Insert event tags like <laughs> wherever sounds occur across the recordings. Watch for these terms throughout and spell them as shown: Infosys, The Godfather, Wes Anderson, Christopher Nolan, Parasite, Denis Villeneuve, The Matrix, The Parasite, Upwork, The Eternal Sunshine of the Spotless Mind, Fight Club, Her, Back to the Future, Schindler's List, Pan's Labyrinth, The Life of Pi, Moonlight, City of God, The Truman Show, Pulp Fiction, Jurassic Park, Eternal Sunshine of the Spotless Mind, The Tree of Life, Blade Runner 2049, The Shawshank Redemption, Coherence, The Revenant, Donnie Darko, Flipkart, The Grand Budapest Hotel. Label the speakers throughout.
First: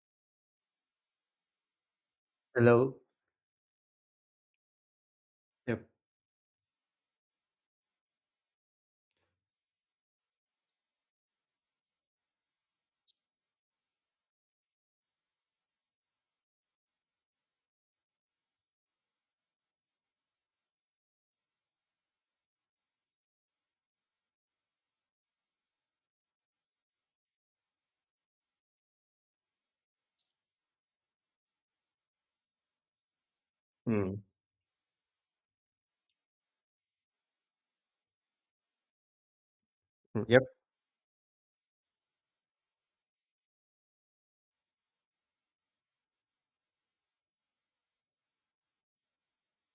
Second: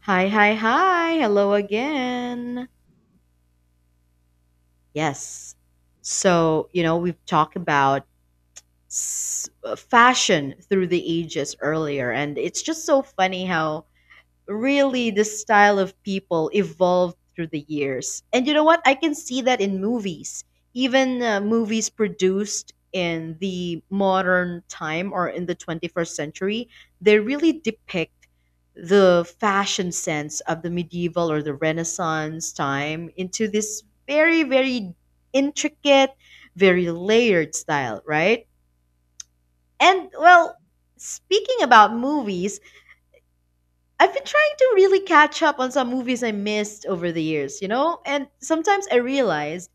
Speaker 1: Hi, hi, hi. Hello again.
Speaker 2: Hello.
Speaker 1: Yes.
Speaker 2: Yep.
Speaker 1: So, you know, we've talked about fashion through the ages earlier, and it's just so funny how really the style of people evolved through the years. And you know what? I can see that in movies, even movies produced in the modern time or in the 21st century, they really depict the fashion sense of the medieval or the Renaissance time into this
Speaker 2: Mm,
Speaker 1: very, very intricate, very layered style, right? And
Speaker 2: Yep.
Speaker 1: well, speaking about movies, I've been trying to really catch up on some movies I missed over the years, you know? And sometimes I realize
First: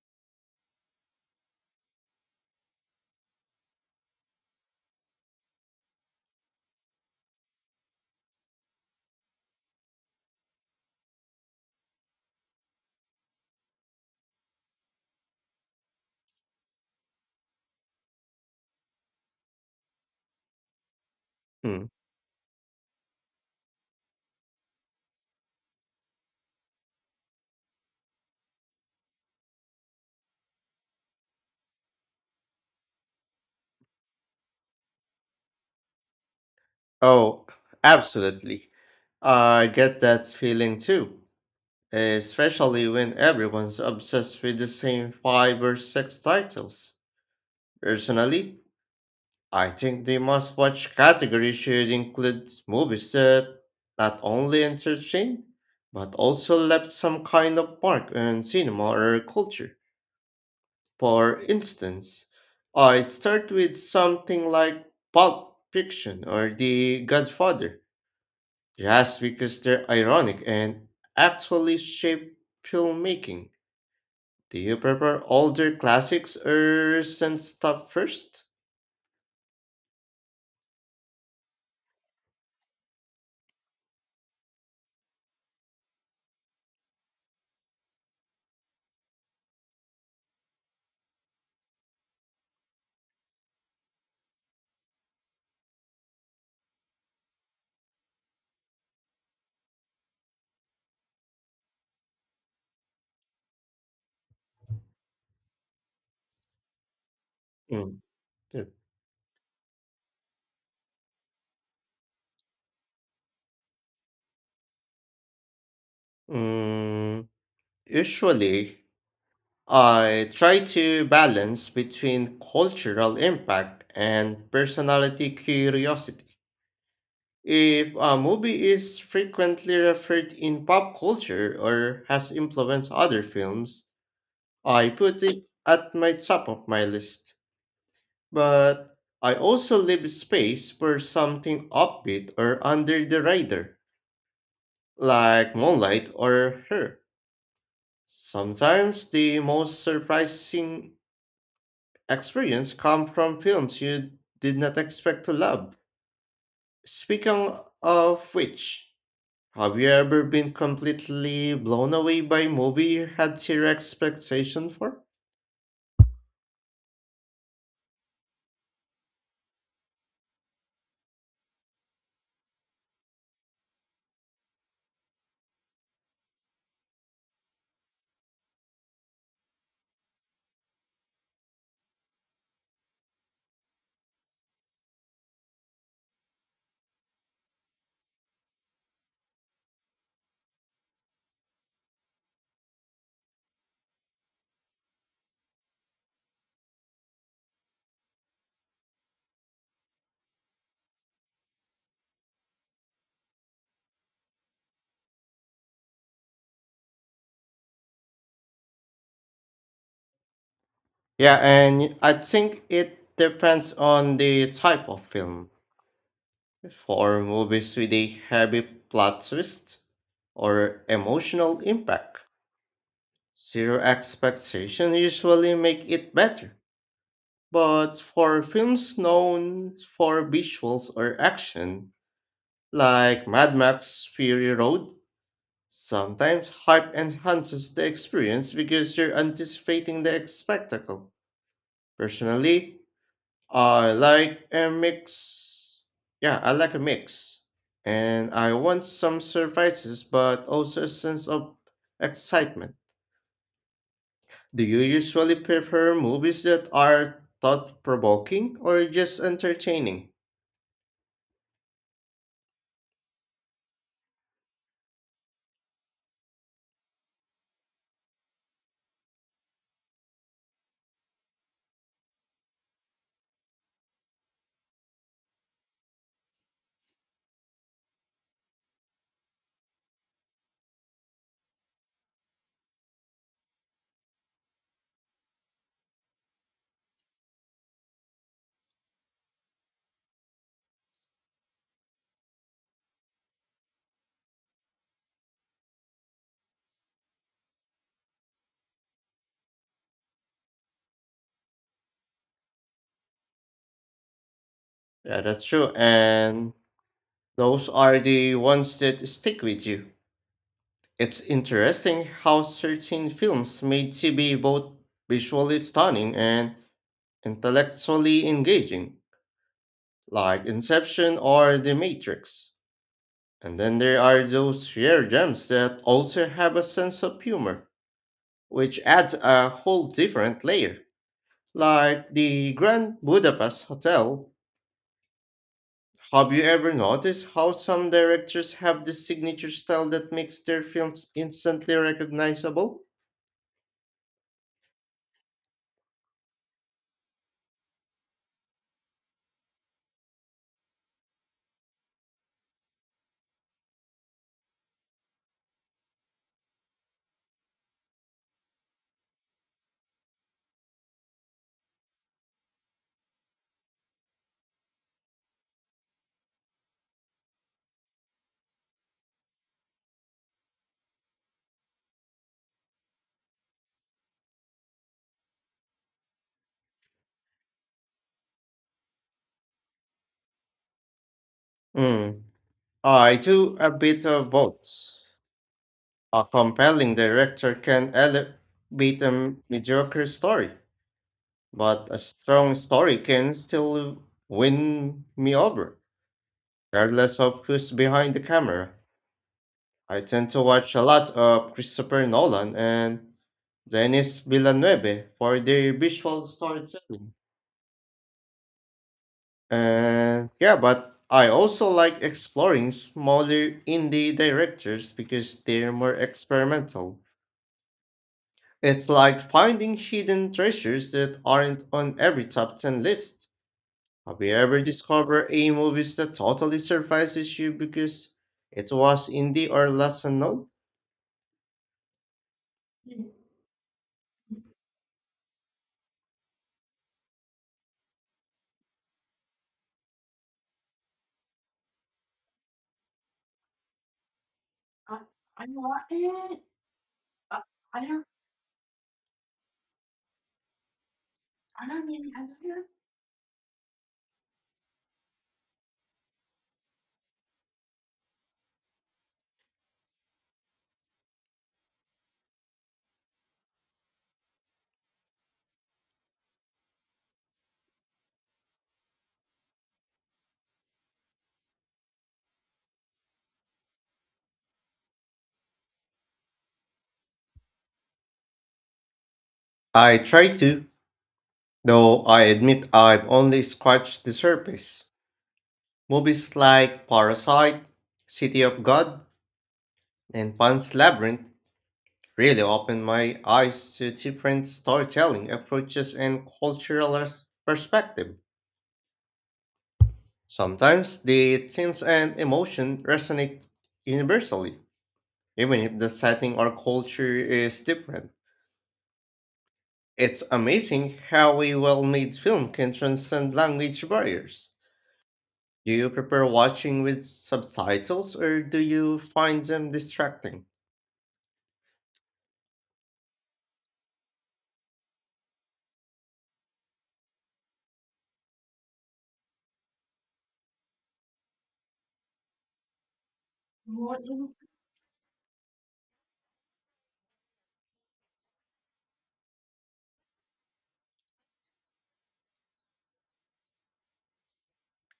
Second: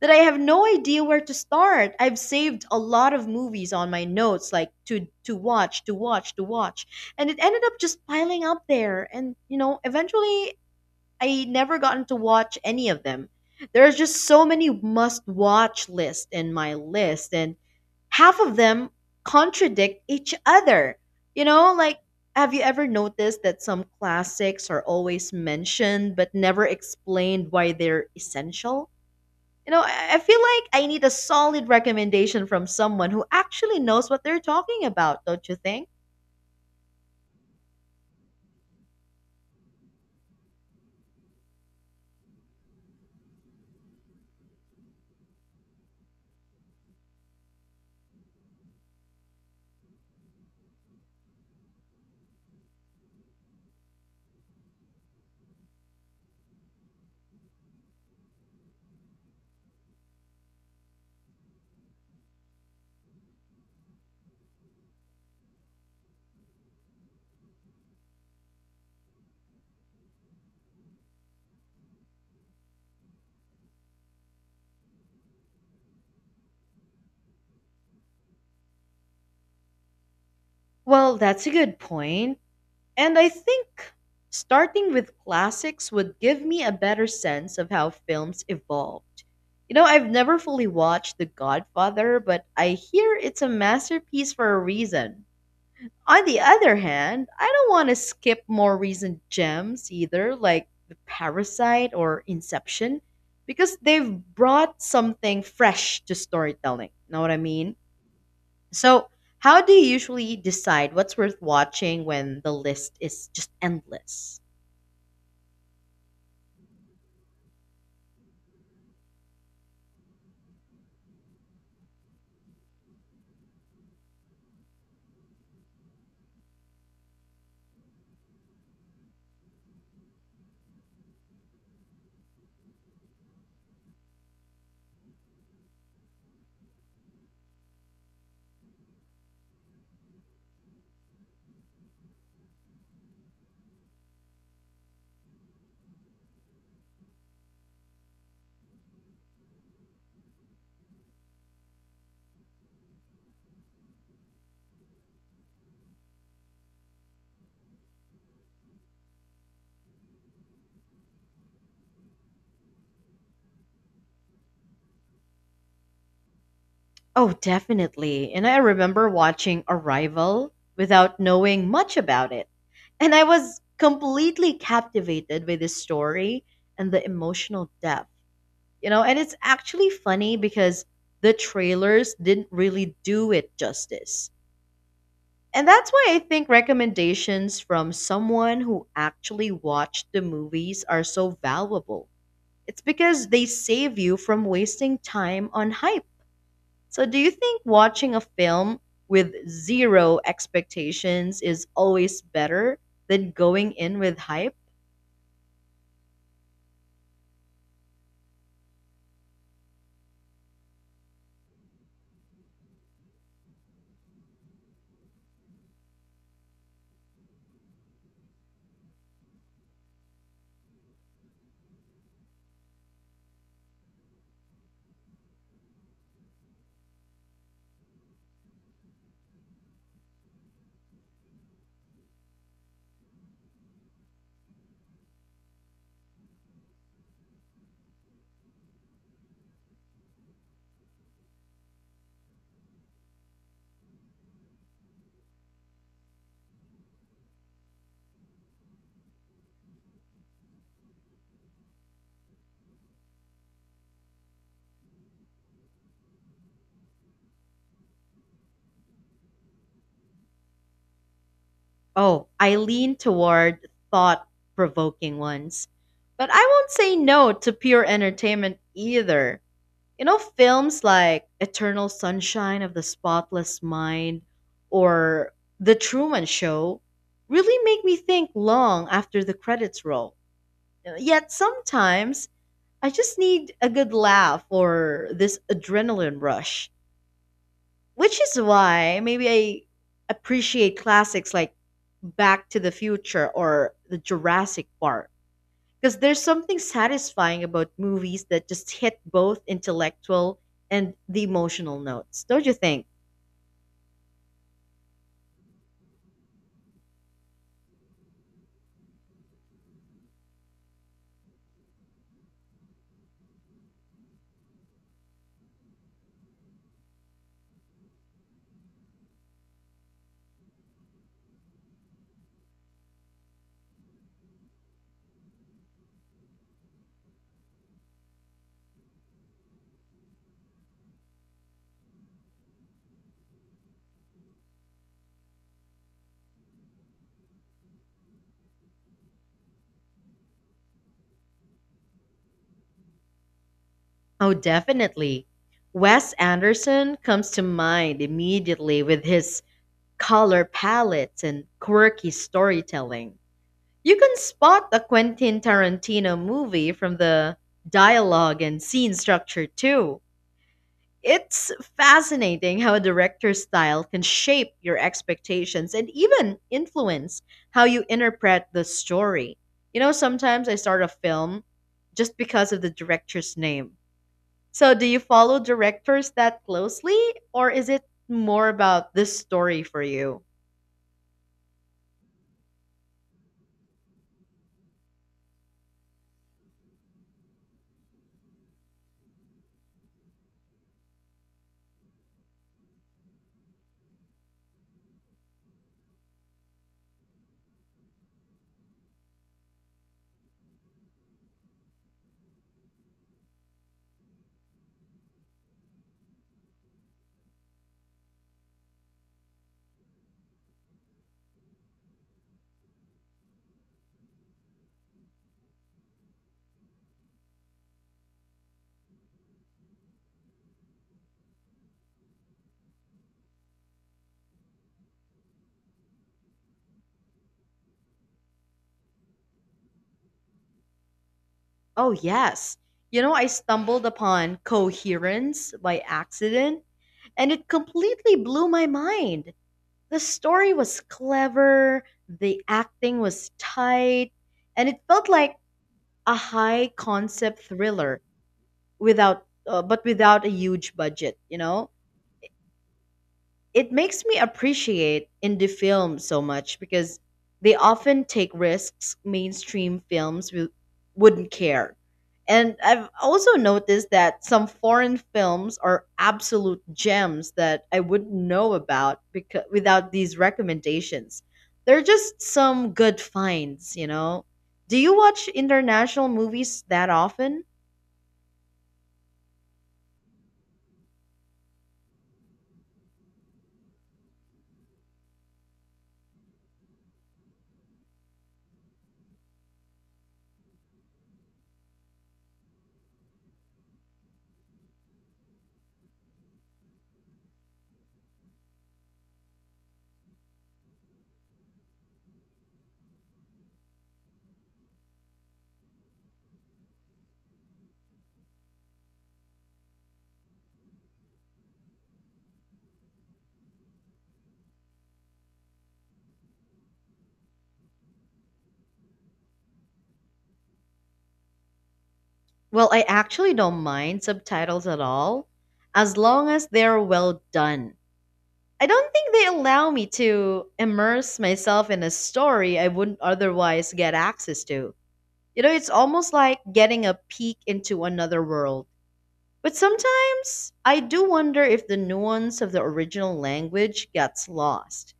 Speaker 1: that I have no idea where to start. I've saved a lot of movies on my notes like to watch. And it ended up just piling up there and you know, eventually I never gotten to watch any of them. There's just so many must watch lists in my list, and half of them contradict each other. You know,
Speaker 2: Mm.
Speaker 1: like, have you ever noticed that some classics are always mentioned but never explained why they're essential? You know, I feel like I need a solid recommendation from someone who actually knows what they're talking about, don't you think?
Speaker 2: Oh, absolutely. I get that feeling too, especially when everyone's obsessed with the same five or six titles. Personally, I think the must watch category should include movies that not only entertain, but also left some kind of mark on cinema or culture. For instance, I start with something like Pulp Fiction or The Godfather, just because they're ironic and actually shape filmmaking. Do you prefer older classics or recent stuff first?
Speaker 1: Well, that's a good point. And I think starting with classics would give me a better sense of how films evolved. You know, I've never fully watched The Godfather, but I hear it's a masterpiece for a reason. On the other hand, I don't want to skip more recent gems either, like The Parasite or Inception, because they've brought something fresh to storytelling. Know what I mean?
Speaker 2: Mm, yeah.
Speaker 1: So, how do you usually decide what's worth watching when the list is just endless?
Speaker 2: Mm, Usually, I try to balance between cultural impact and personality curiosity. If a movie is frequently referred in pop culture or has influenced other films, I put it at my top of my list. But I also leave space for something upbeat or under the radar, like Moonlight or Her. Sometimes the most surprising experience come from films you did not expect to love. Speaking of which, have you ever been completely blown away by a movie you had zero expectation for?
Speaker 1: Oh, definitely. And I remember watching Arrival without knowing much about it. And I was completely captivated by the story and the emotional depth. You know, and it's actually funny because the trailers didn't really do it justice. And that's why I think recommendations from someone who actually watched the movies are so valuable. It's because they save you from wasting time on hype. So, do you think watching a film with zero expectations is always better than going in with hype?
Speaker 2: Yeah, and I think it depends on the type of film. For movies with a heavy plot twist or emotional impact, zero expectation usually make it better. But for films known for visuals or action, like Mad Max Fury Road, sometimes hype enhances the experience because you're anticipating the spectacle. Personally, I like a mix. Yeah, I like a mix. And I want some surprises but also a sense of excitement. Do you usually prefer movies that are thought provoking or just entertaining?
Speaker 1: Oh, I lean toward thought provoking ones. But I won't say no to pure entertainment either. You know, films like Eternal Sunshine of the Spotless Mind or The Truman Show really make me think long after the credits roll. Yet sometimes I just need a good laugh or this adrenaline rush, which is why maybe I appreciate classics like Back to the Future or the Jurassic Park. Because there's something satisfying about movies that just hit both intellectual and the emotional notes, don't you think?
Speaker 2: Yeah, that's true. And those are the ones that stick with you. It's interesting how certain films made to be both visually stunning and intellectually engaging, like Inception or The Matrix. And then there are those rare gems that also have a sense of humor, which adds a whole different layer, like The Grand Budapest Hotel. Have you ever noticed how some directors have this signature style that makes their films instantly recognizable?
Speaker 1: Oh, definitely. Wes Anderson comes to mind immediately with his color palettes and quirky storytelling. You can spot a Quentin Tarantino movie from the dialogue and scene structure, too. It's fascinating how a director's style can shape your expectations and even influence how you interpret the story. You know, sometimes I start a film just because of the director's name. So, do you follow directors that closely, or is it more about this story for you?
Speaker 2: Hmm. I do a bit of both. A compelling director can elevate a mediocre story, but a strong story can still win me over, regardless of who's behind the camera. I tend to watch a lot of Christopher Nolan and Denis Villeneuve for their visual storytelling. And yeah, but I also like exploring smaller indie directors because they're more experimental. It's like finding hidden treasures that aren't on every top 10 list. Have you ever discovered a movie that totally surprises you because it was indie or less unknown?
Speaker 1: Oh, yes. You know, I stumbled upon Coherence by accident, and it completely blew my mind. The story was clever, the acting was tight, and it
Speaker 2: I,
Speaker 1: felt like
Speaker 2: I want
Speaker 1: a
Speaker 2: it.
Speaker 1: high concept
Speaker 2: I, I
Speaker 1: thriller
Speaker 2: don't.
Speaker 1: without, but without a huge budget, you
Speaker 2: I
Speaker 1: know?
Speaker 2: don't really. I don't know.
Speaker 1: It makes me appreciate indie films so much because they often take risks mainstream films wouldn't care. And I've also noticed that some foreign films are absolute gems that I wouldn't know about because, without these recommendations. They're just some good finds, you know? Do you watch international movies that often?
Speaker 2: I try to, though I admit I've only scratched the surface. Movies like Parasite, City of God, and Pan's Labyrinth really opened my eyes to different storytelling approaches and cultural perspective. Sometimes the themes and emotion resonate universally, even if the setting or culture is different. It's amazing how a well made film can transcend language barriers. Do you prefer watching with subtitles or do you find them distracting?
Speaker 1: Well, I actually don't mind subtitles at all, as long as they're well done. I don't think they allow me to immerse myself in a story I wouldn't otherwise get access to. You know, it's almost like getting a peek into another world. But sometimes I do wonder if the nuance of the original language gets lost.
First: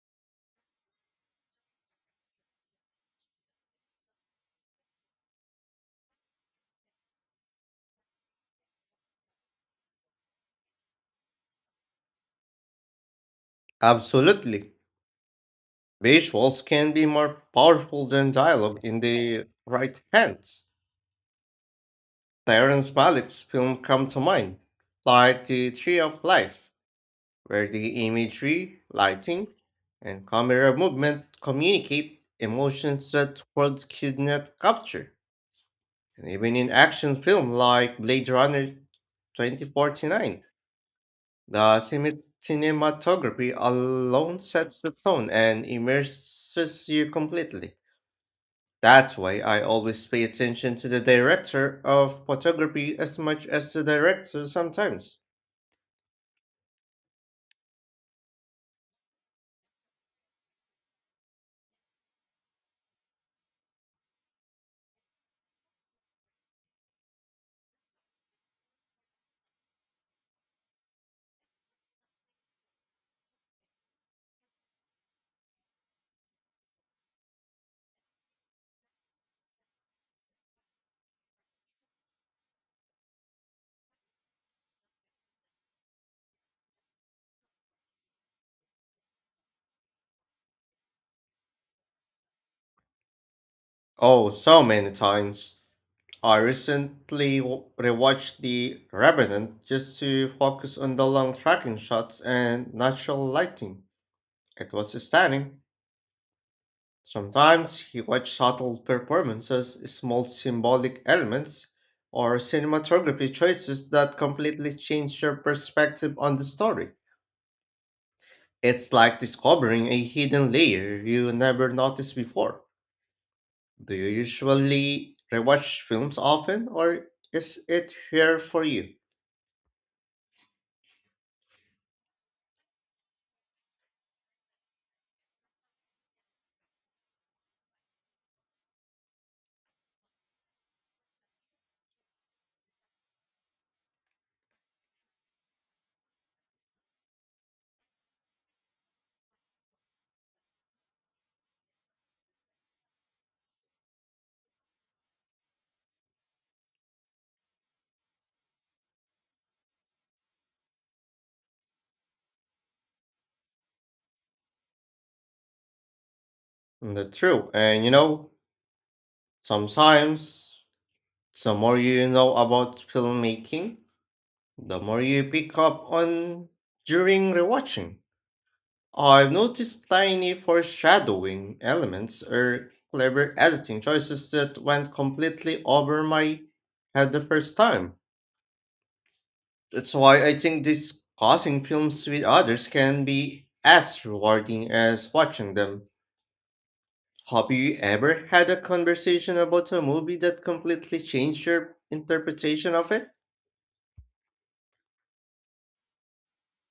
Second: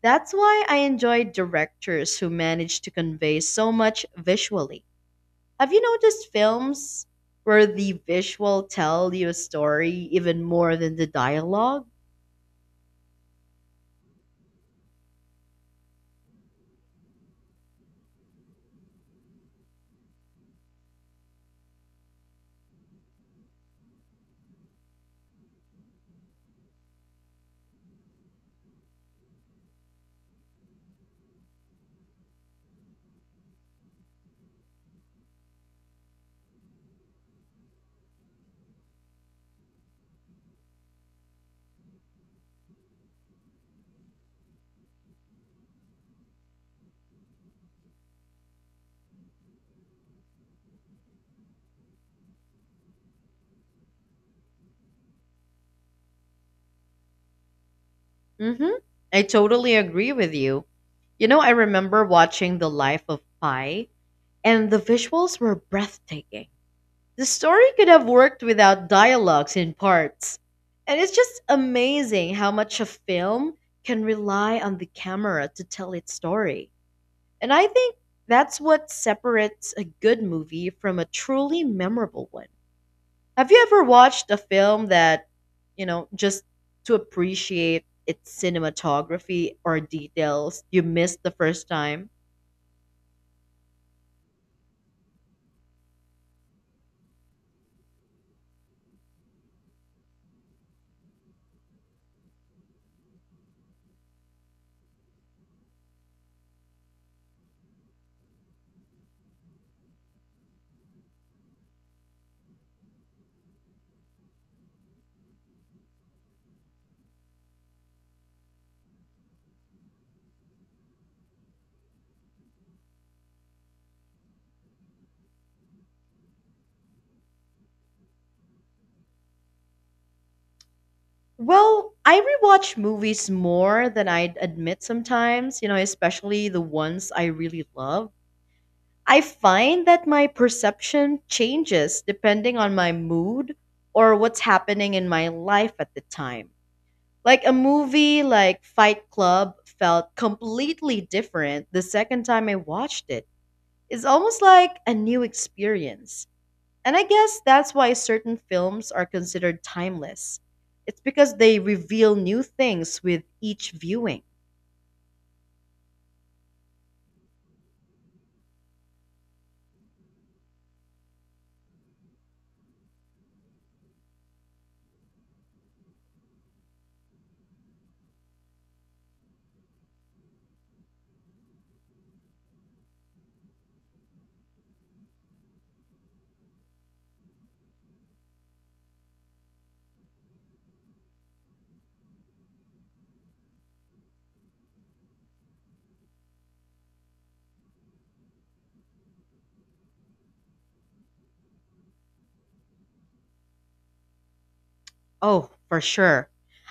Speaker 1: That's why I enjoy directors who manage to convey so much visually. Have you noticed films where the visual tell you a story even more than the dialogue?
Speaker 2: Absolutely. Visuals can be more powerful than dialogue in the right hands. Terrence Malick's film come to mind, like The Tree of Life, where the imagery, lighting, and camera movement communicate emotions that words could not capture. And even in action film like Blade Runner 2049, the cinematography alone sets the tone and immerses you completely. That's why I always pay attention to the director of photography as much as the director sometimes.
Speaker 1: Hmm. I totally agree with you. You know, I remember watching The Life of Pi, and the visuals were breathtaking. The story could have worked without dialogues in parts. And it's just amazing how much a film can rely on the camera to tell its story. And I think that's what separates a good movie from a truly memorable one. Have you ever watched a film that, you know, just to appreciate its cinematography or details you missed the first time?
Speaker 2: Oh, so many times. I recently rewatched The Revenant just to focus on the long tracking shots and natural lighting. It was stunning. Sometimes he watched subtle performances, small symbolic elements, or cinematography choices that completely change your perspective on the story. It's like discovering a hidden layer you never noticed before. Do you usually rewatch films often, or is it here for you?
Speaker 1: Well, I rewatch movies more than I'd admit sometimes, you know, especially the ones I really love. I find that my perception changes depending on my mood or what's happening in my life at the time. Like a movie like Fight Club felt completely different the second time I watched it. It's almost like a new experience. And I guess that's why certain films are considered timeless. It's because they reveal new things with each viewing.
Speaker 2: That's true. And you know, sometimes the more you know about filmmaking, the more you pick up on during rewatching. I've noticed tiny foreshadowing elements or clever editing choices that went completely over my head the first time. That's why I think discussing films with others can be as rewarding as watching them. Have you ever had a conversation about a movie that completely changed your interpretation of it?
Speaker 1: Oh, for sure.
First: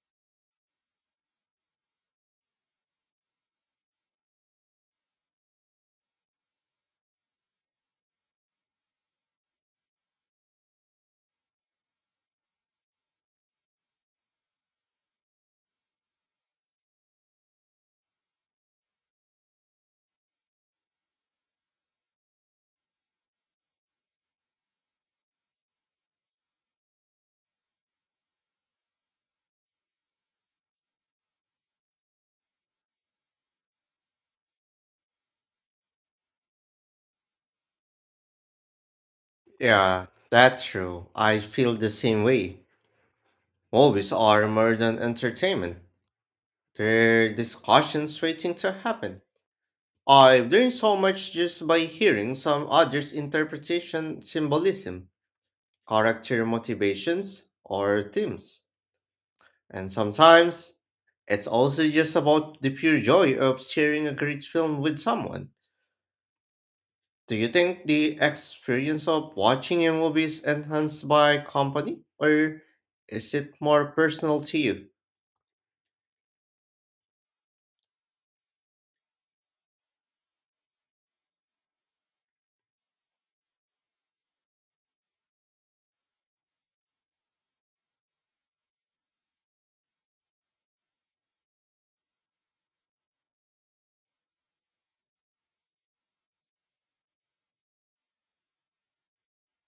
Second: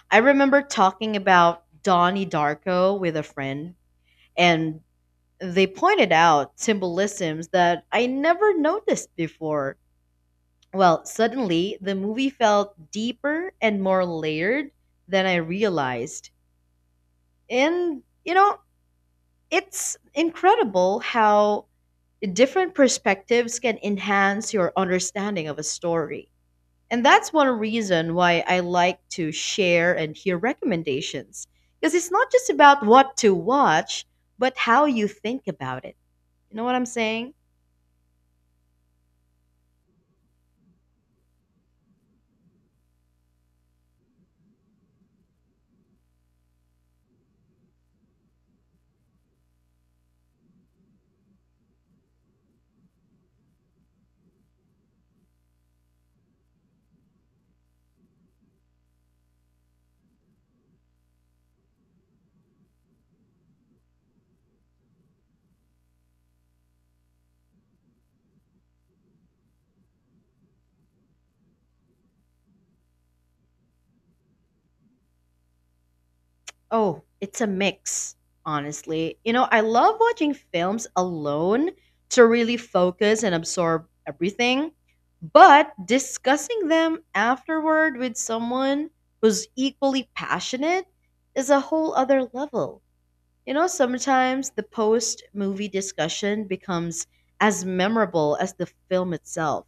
Speaker 1: I remember talking about Donnie Darko with a friend, and they pointed out symbolisms that I never noticed before. Well, suddenly the movie felt deeper and more layered than I realized. And, you know, it's incredible how different perspectives can enhance your understanding of a story. And that's one reason why I like to share and hear recommendations. Because it's not just about what to watch, but how you think about it. You know what I'm saying?
Speaker 2: Yeah, that's true. I feel the same way. Movies are more than entertainment. They're discussions waiting to happen. I've learned so much just by hearing some others' interpretation, symbolism, character motivations, or themes. And sometimes, it's also just about the pure joy of sharing a great film with someone. Do you think the experience of watching a movie is enhanced by company, or is it more personal to you?
Speaker 1: Oh, it's a mix, honestly. You know, I love watching films alone to really focus and absorb everything, but discussing them afterward with someone who's equally passionate is a whole other level. You know, sometimes the post movie discussion becomes as memorable as the film itself.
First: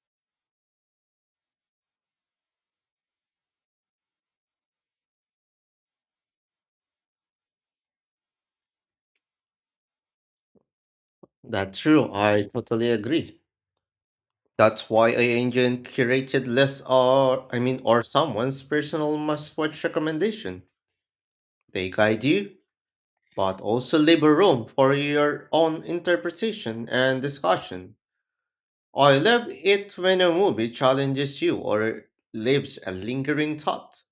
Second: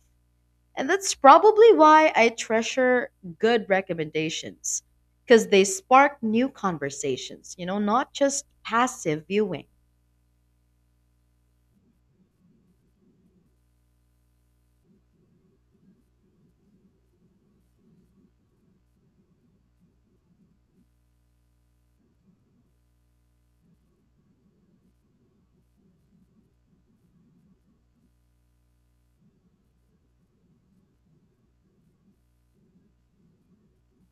Speaker 1: And that's probably why I treasure good recommendations because they spark new conversations, you know, not just passive viewing.
Speaker 2: That's true, I totally agree. That's why AI engine curated lists are, or someone's personal must-watch recommendation. They guide you, but also leave a room for your own interpretation and discussion. I love it when a movie challenges you or leaves a lingering thought.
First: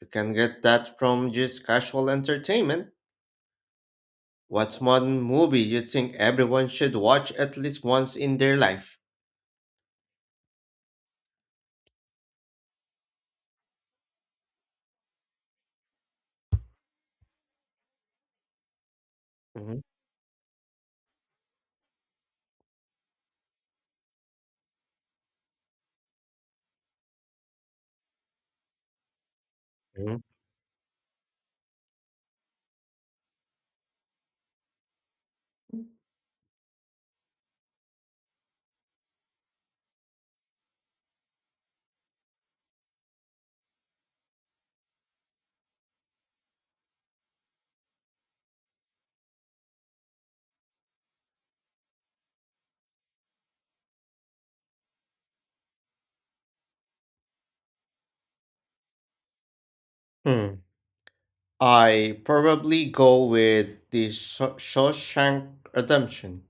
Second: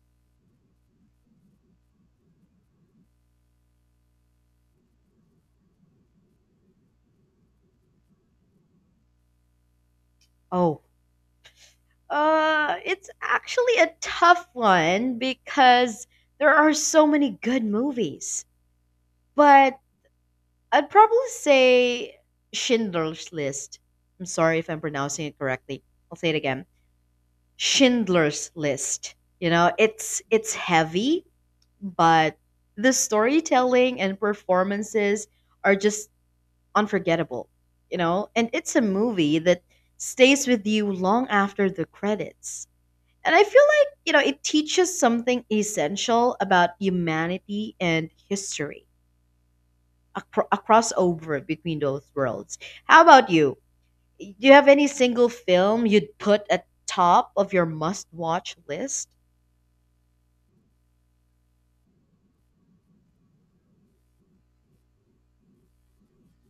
Speaker 2: You can get that from just casual entertainment. What's one movie you think everyone should watch at least once in their life?
Speaker 1: Oh, it's actually a tough one because there are so many good movies. But
Speaker 2: Mhm,
Speaker 1: I'd probably say Schindler's List. I'm sorry if I'm pronouncing it correctly. I'll say it again. Schindler's List. You know, it's
Speaker 2: mhm,
Speaker 1: it's heavy, but the storytelling and performances are just unforgettable, you know? And it's a movie that stays with you long after the credits. And I feel like, you know, it teaches something essential about humanity and history, a, a crossover between those worlds. How about you? Do you have any single film you'd put at top of your must-watch list?
Speaker 2: mhm. I probably go with the Shawshank Redemption.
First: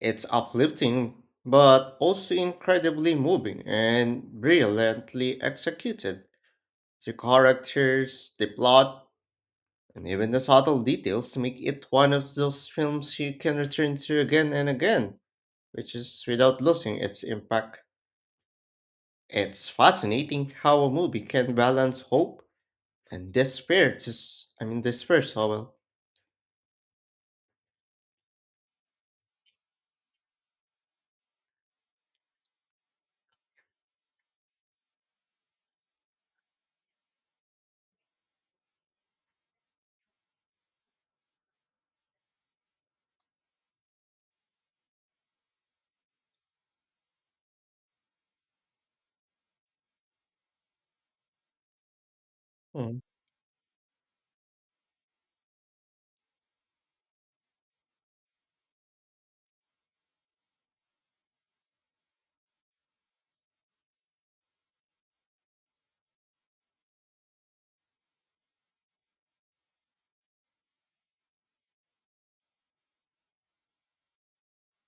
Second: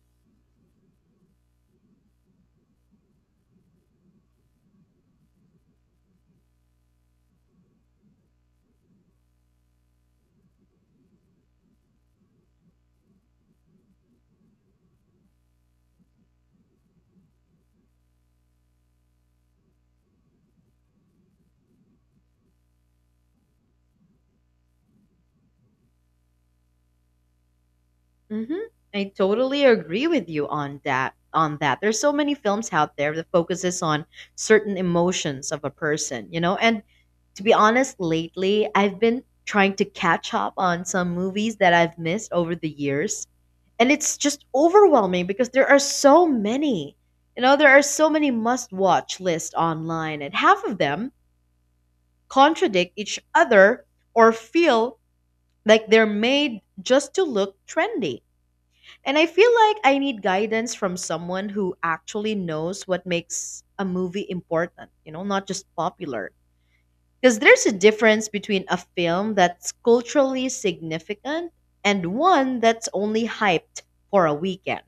Speaker 2: It's uplifting, but also incredibly moving and brilliantly executed. The characters, the plot, and even the subtle details make it one of those films you can return to again and again, which is without losing its impact. It's fascinating how a movie can balance hope and despair to, s- I mean, despair so well.
Speaker 1: Mhm. I totally agree with you on that. On that, there's so many films out there that focuses on certain emotions of a person, you know. And to be honest, lately I've been trying to catch up on some movies that I've missed over the years, and it's just overwhelming because there are so many. You know, there are so many must-watch lists online, and half of them contradict
Speaker 2: Mm.
Speaker 1: each other or feel like they're made just to look trendy. And I feel like I need guidance from someone who actually knows what makes a movie important, you know, not just popular. Because there's a difference between a film that's culturally significant and one that's only hyped for a weekend.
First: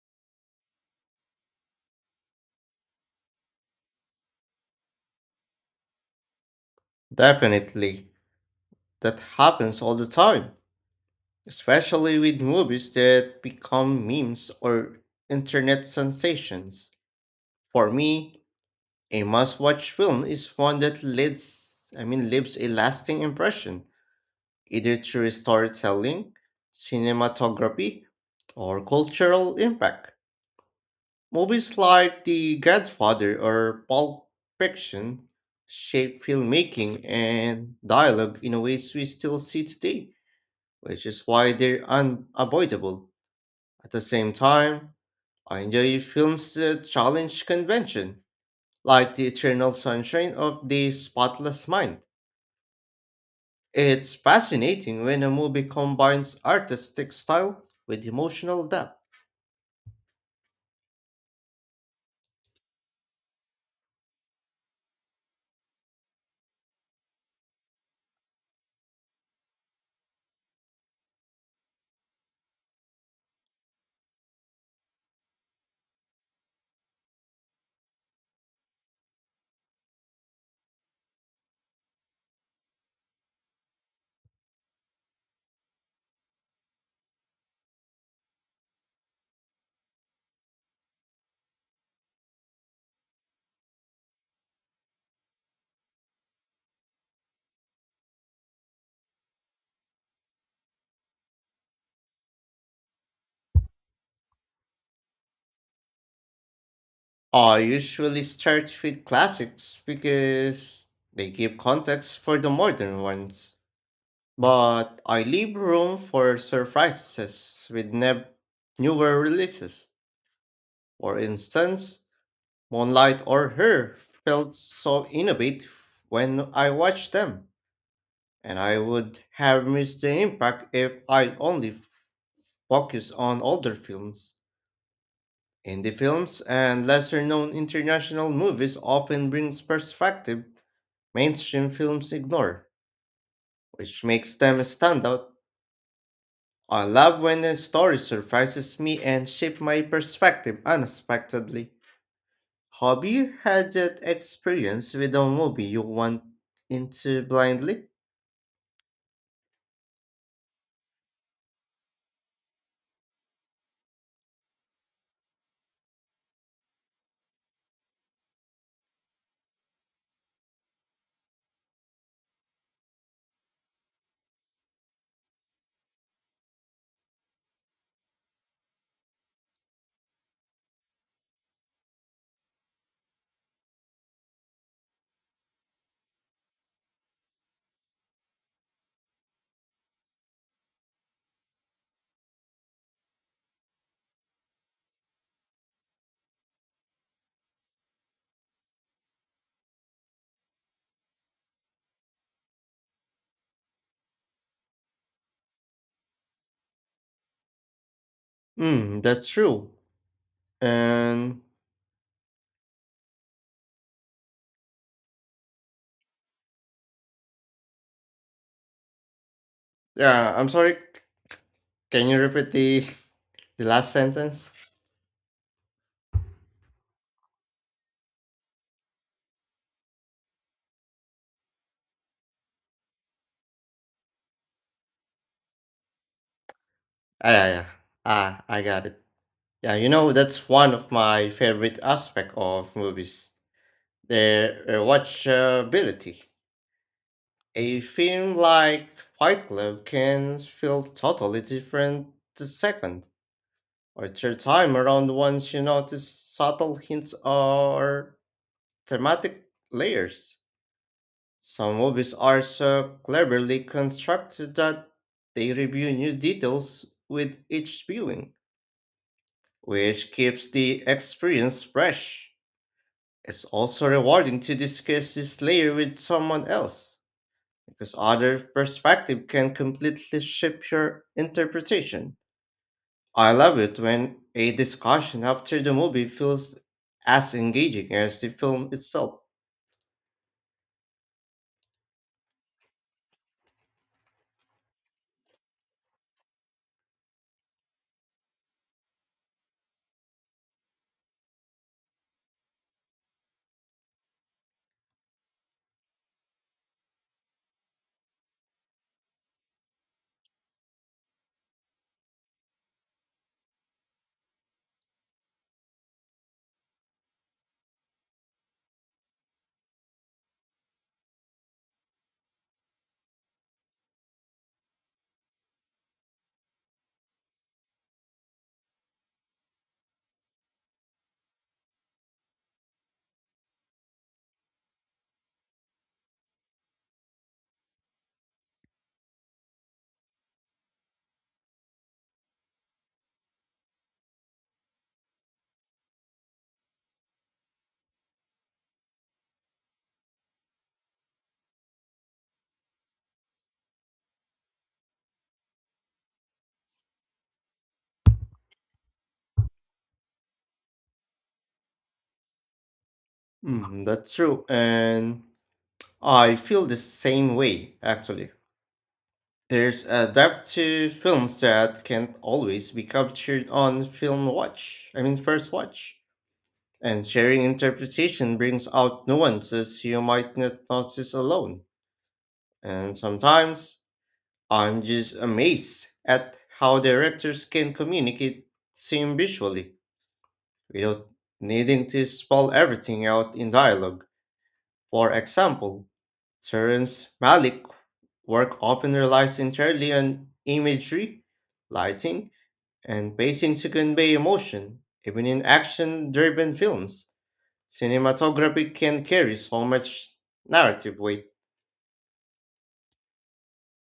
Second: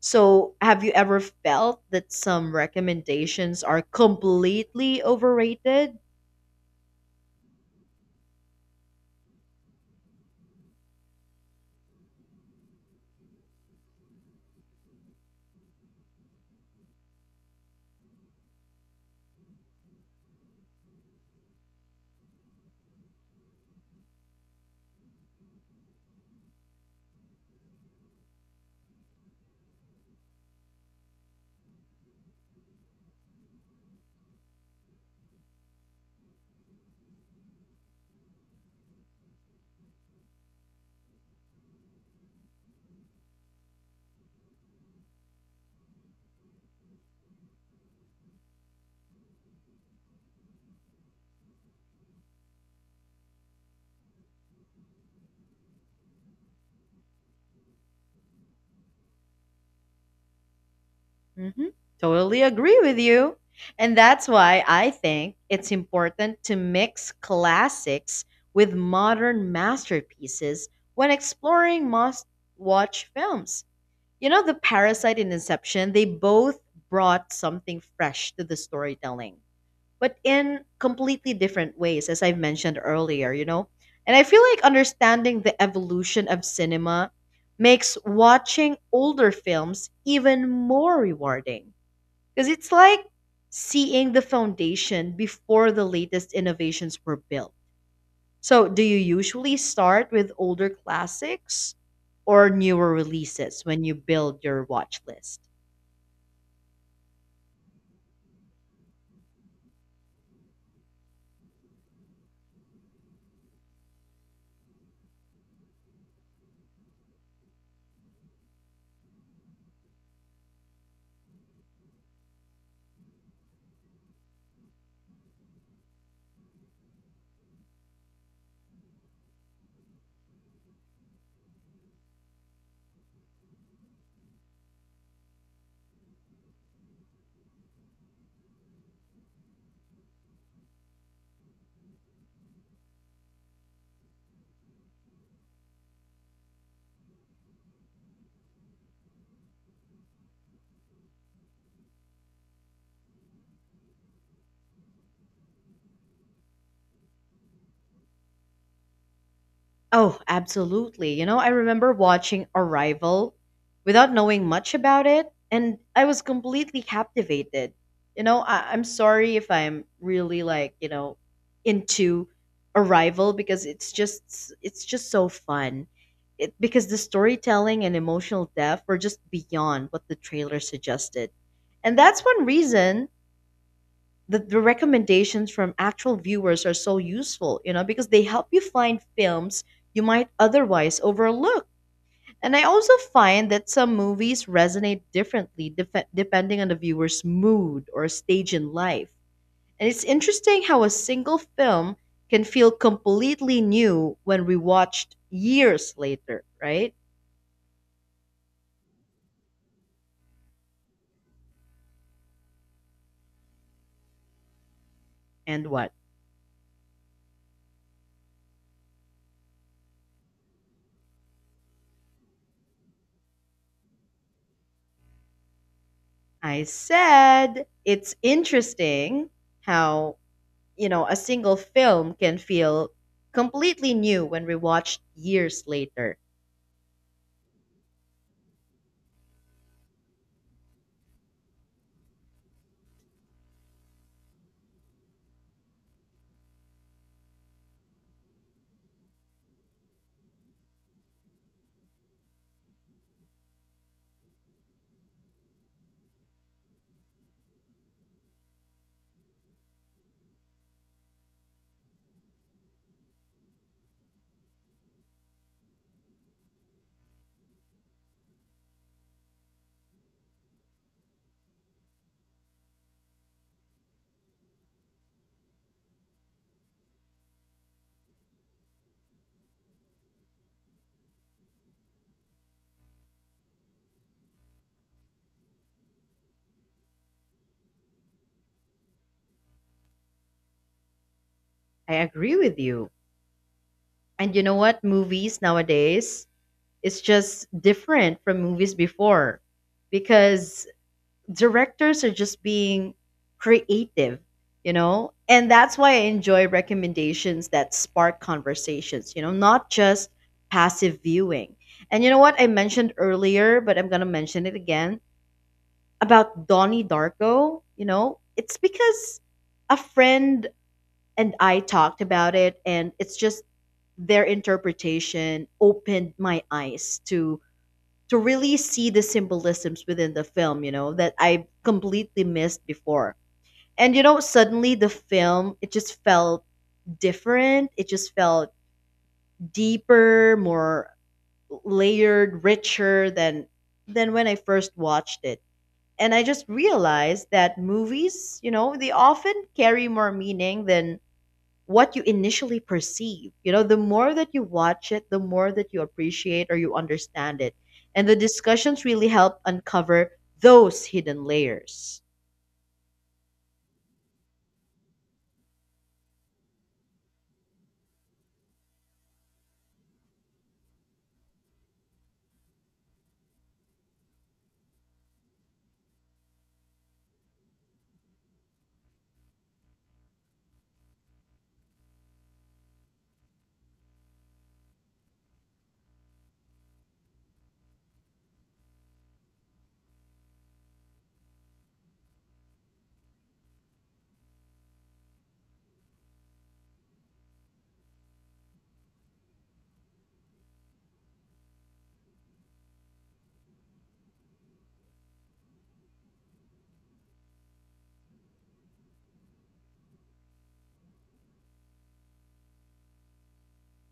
Speaker 1: So, have you ever felt that some recommendations are completely overrated?
Speaker 2: Definitely. That happens all the time, especially with movies that become memes or internet sensations. For me, a must-watch film is one that leaves a lasting impression, either through storytelling, cinematography, or cultural impact. Movies like The Godfather or Pulp Fiction shape filmmaking and dialogue in ways we still see today, which is why they're unavoidable. At the same time, I enjoy films that challenge convention, like The Eternal Sunshine of the Spotless Mind. It's fascinating when a movie combines artistic style with emotional depth.
Speaker 1: Hmm. Totally agree with you. And that's why I think it's important to mix classics with modern masterpieces when exploring must watch films. You know, The Parasite and Inception, they both brought something fresh to the storytelling, but in completely different ways, as I've mentioned earlier, you know? And I feel like understanding the evolution of cinema makes watching older films even more rewarding because it's like seeing the foundation before the latest innovations were built. So, do you usually start with older classics or newer releases when you build your watch list?
Speaker 2: I usually start with classics because they give context for the modern ones, but I leave room for surprises with newer releases. For instance, Moonlight or her felt so innovative when I watched them, and I would have missed the impact if I'd only focused on older films. Indie films and lesser known international movies often brings perspective mainstream films ignore, which makes them stand out. I love when a story surprises me and shape my perspective unexpectedly. Have you had that experience with a movie you went into blindly?
Speaker 1: Oh, absolutely. You know, I remember watching Arrival without knowing much about it, and I was completely captivated. You know, I'm sorry if I'm really like, you know, into Arrival because it's just so fun. It, because the storytelling and emotional depth were just beyond what the trailer suggested. And that's one reason the recommendations from actual viewers are so useful, you know, because they help you find films you might otherwise overlook. And I also find that some movies resonate differently depending on the viewer's mood or stage in life. And it's interesting how a single film can feel completely new when rewatched years later, right?
Speaker 2: Hmm, that's true. And
Speaker 1: And what?
Speaker 2: yeah, I'm sorry. Can you repeat the <laughs> the last sentence?
Speaker 1: I said it's interesting how you know, a single film can feel completely new when rewatched years later.
Speaker 2: Ah, yeah, yeah. Ah, I got it. Yeah, you know that's one of my favorite aspect of movies. Their watchability. A film like Fight Club can feel totally different the second or your time around once you notice subtle hints or thematic layers. Some movies are so cleverly constructed that they reveal new details with each viewing, which keeps the experience fresh. It's also rewarding to discuss this layer with someone else, because other perspective can completely shape your interpretation. I love it when a discussion after the movie feels as engaging as the film itself.
Speaker 1: I agree with you. And you know what? Movies nowadays, it's just different from movies before because directors are just being creative, you know? And that's why I enjoy recommendations that spark conversations, you know, not just passive viewing. And you know what? I mentioned earlier, but I'm going to mention it again about Donnie Darko, you know, it's because a friend and I talked about it, and it's just their interpretation opened my eyes to really see the symbolisms within the film, you know, that I completely missed before. And you know, suddenly the film it just felt different. It just felt deeper, more layered, richer than when I first watched it. And I just realized that movies, you know, they often carry more meaning than what you initially perceive. You know, the more that you watch it, the more that you appreciate or you understand it. And the discussions really help uncover those hidden layers.
Speaker 2: Mhm, that's true, and I feel the same way actually. There's a depth to films that can't always be captured on film watch, I mean, first watch. And sharing interpretation brings out nuances you might not notice alone. And sometimes I'm just amazed at how directors can communicate same visually without needing to spell everything out in dialogue. For example, Terrence Malick's work often relies entirely on imagery, lighting, and pacing to convey emotion. Even in action driven films, cinematography can carry so much narrative weight.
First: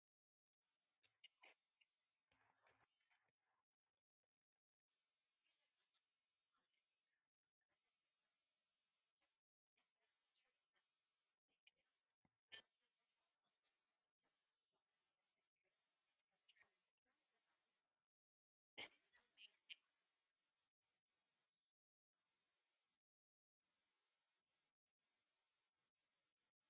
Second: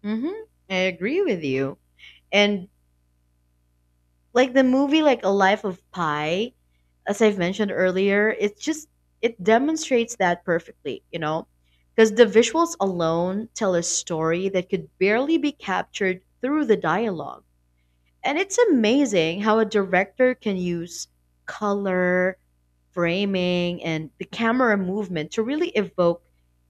Speaker 1: Hmm. I agree with you. And like the movie like A Life of Pi, as I've mentioned earlier, it's just it demonstrates that perfectly, you know, because the visuals alone tell a story that could barely be captured through the dialogue. And it's amazing how a director can use color, framing, and the camera movement to really evoke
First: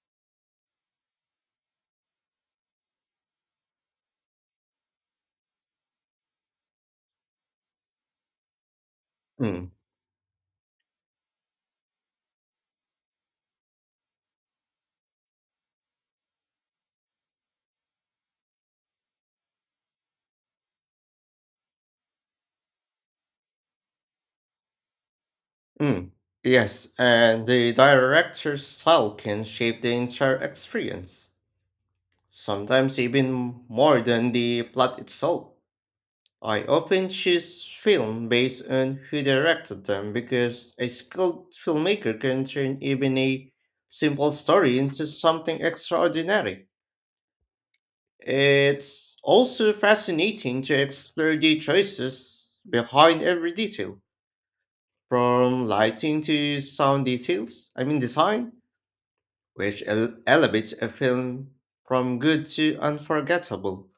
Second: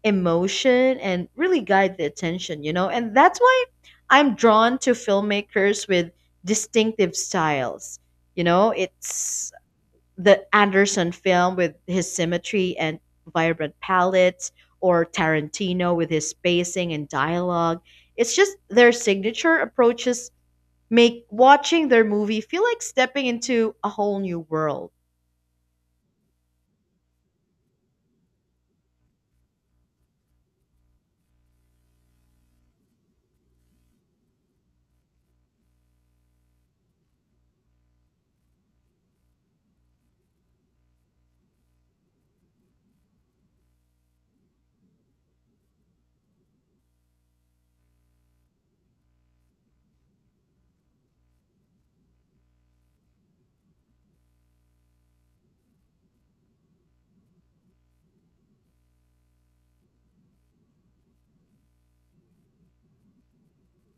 Speaker 1: emotion and really guide the attention, you know? And that's why I'm drawn to filmmakers with distinctive styles. You know, it's
Speaker 2: Mm,
Speaker 1: the Anderson film with his symmetry and vibrant palette, or Tarantino with his spacing and dialogue. It's just their signature approaches make watching their movie feel like stepping into a whole new world.
Speaker 2: mm. Yes, and the director's style can shape the entire experience, sometimes even more than the plot itself. I often choose films based on who directed them because a skilled filmmaker can turn even a simple story into something extraordinary. It's also fascinating to explore the choices behind every detail, from lighting to sound details, I mean design, which elevates a film from good to unforgettable.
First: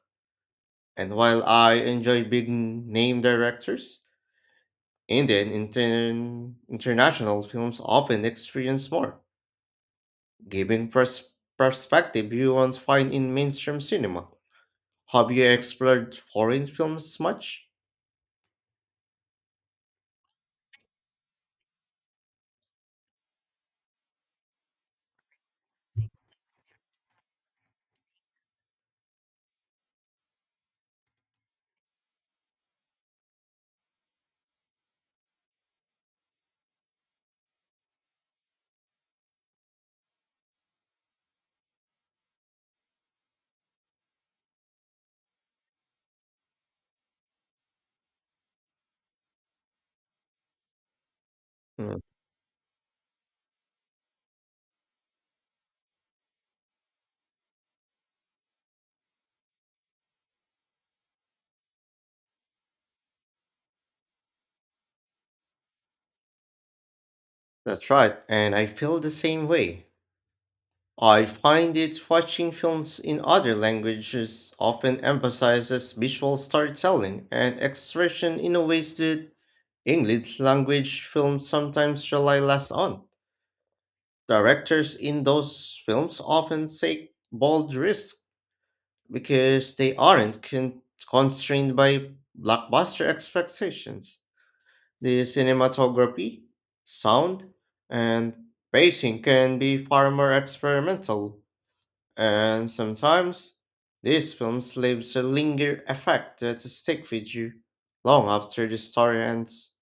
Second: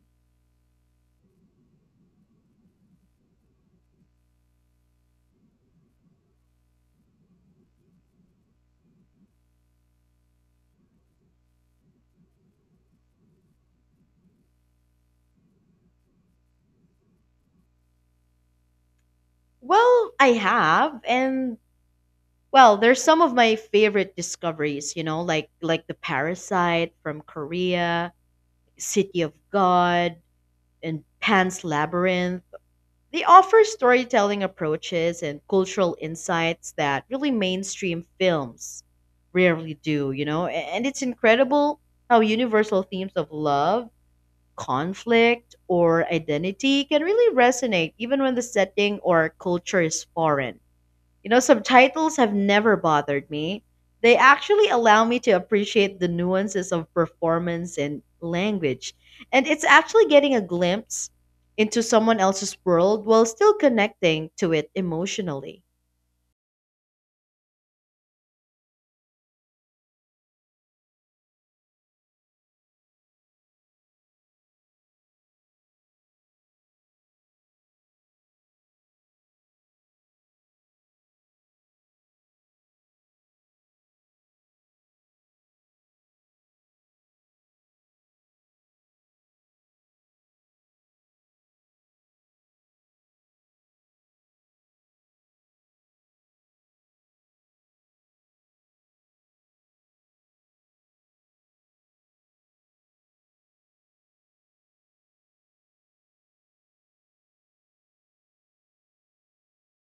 Speaker 2: And while I enjoy big name directors, and then international films often experience more, giving perspective you won't find in mainstream cinema. Have you explored foreign films much?
Speaker 1: Well, I have, and well, there's some of my favorite discoveries, you know, like The Parasite from Korea, City of God, and Pan's Labyrinth. They offer storytelling approaches and cultural insights that really mainstream films rarely do, you know? And it's incredible how universal themes of love, conflict, or identity can really resonate even when the setting or culture is foreign. You know,
Speaker 2: Mm,
Speaker 1: subtitles have never bothered me. They actually allow me to appreciate the nuances of performance and language. And it's actually getting a glimpse into someone else's world while still connecting to it emotionally.
Speaker 2: that's right, and I feel the same way. I find it watching films in other languages often emphasizes visual storytelling and expression in a ways that English language films sometimes rely less on. Directors in those films often take bold risks because they aren't constrained by blockbuster expectations. The cinematography, sound, and pacing can be far more experimental, and sometimes these films leaves a linger effect that stick with you long after the story ends.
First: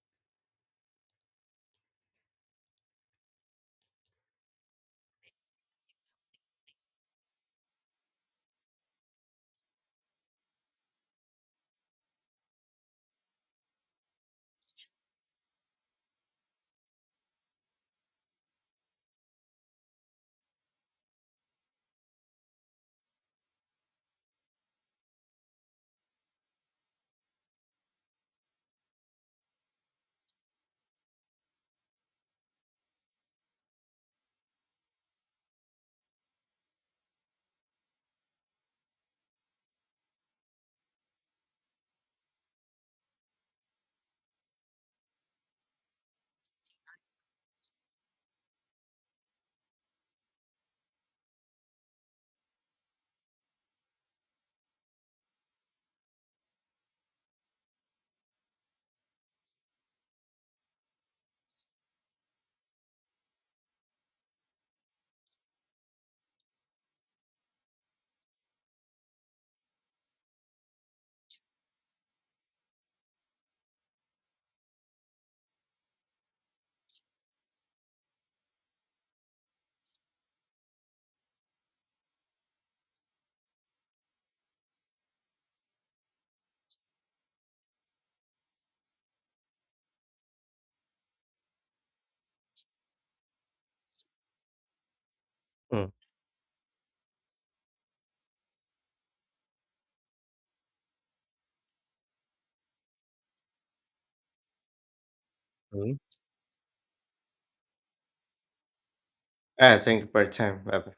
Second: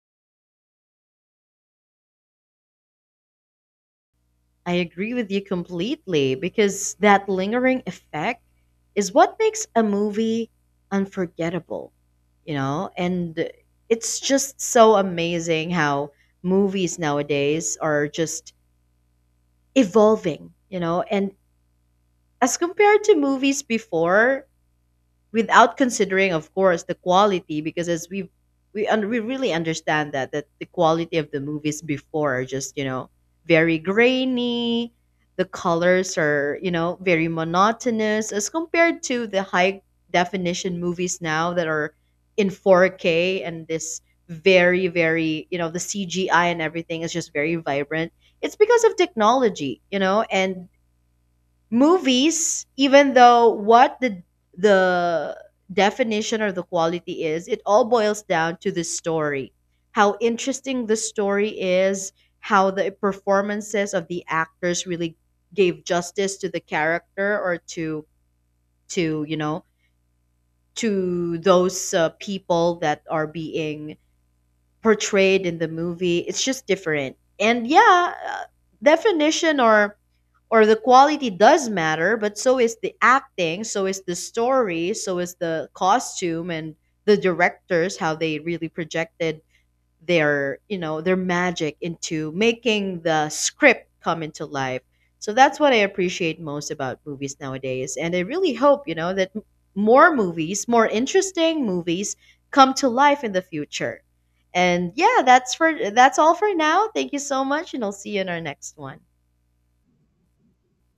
Speaker 1: I agree with you completely, because that lingering effect is what makes a movie unforgettable, you know? And it's just so amazing how movies nowadays are just evolving, you know? And as compared to movies before, without considering of course the quality, because as we really understand that the quality of the movies before are just, you know, very grainy, the colors are, you know, very monotonous as compared to the high definition movies now that are in 4K, and this very, you know, the CGI and everything is just very vibrant. It's because of technology, you know. And movies, even though what the definition or the quality is, it all boils down to the story. How interesting the story is, how the performances of the actors really gave justice to the character or to you know, to those people that are being portrayed in the movie. It's just different. And yeah, definition or the quality does matter, but so is the acting, so is the story, so is the costume, and the directors how they really projected their, you know, their magic into making the script come into life. So that's what I
Speaker 2: Hmm.
Speaker 1: appreciate most about movies nowadays. And I really hope, you know, that more movies, more interesting movies come to life in the future. And yeah,
Speaker 2: Mhm.
Speaker 1: that's all for now. Thank you so much, and I'll see you in our next one.
Speaker 2: Ah, thank you for your time. Bye-bye.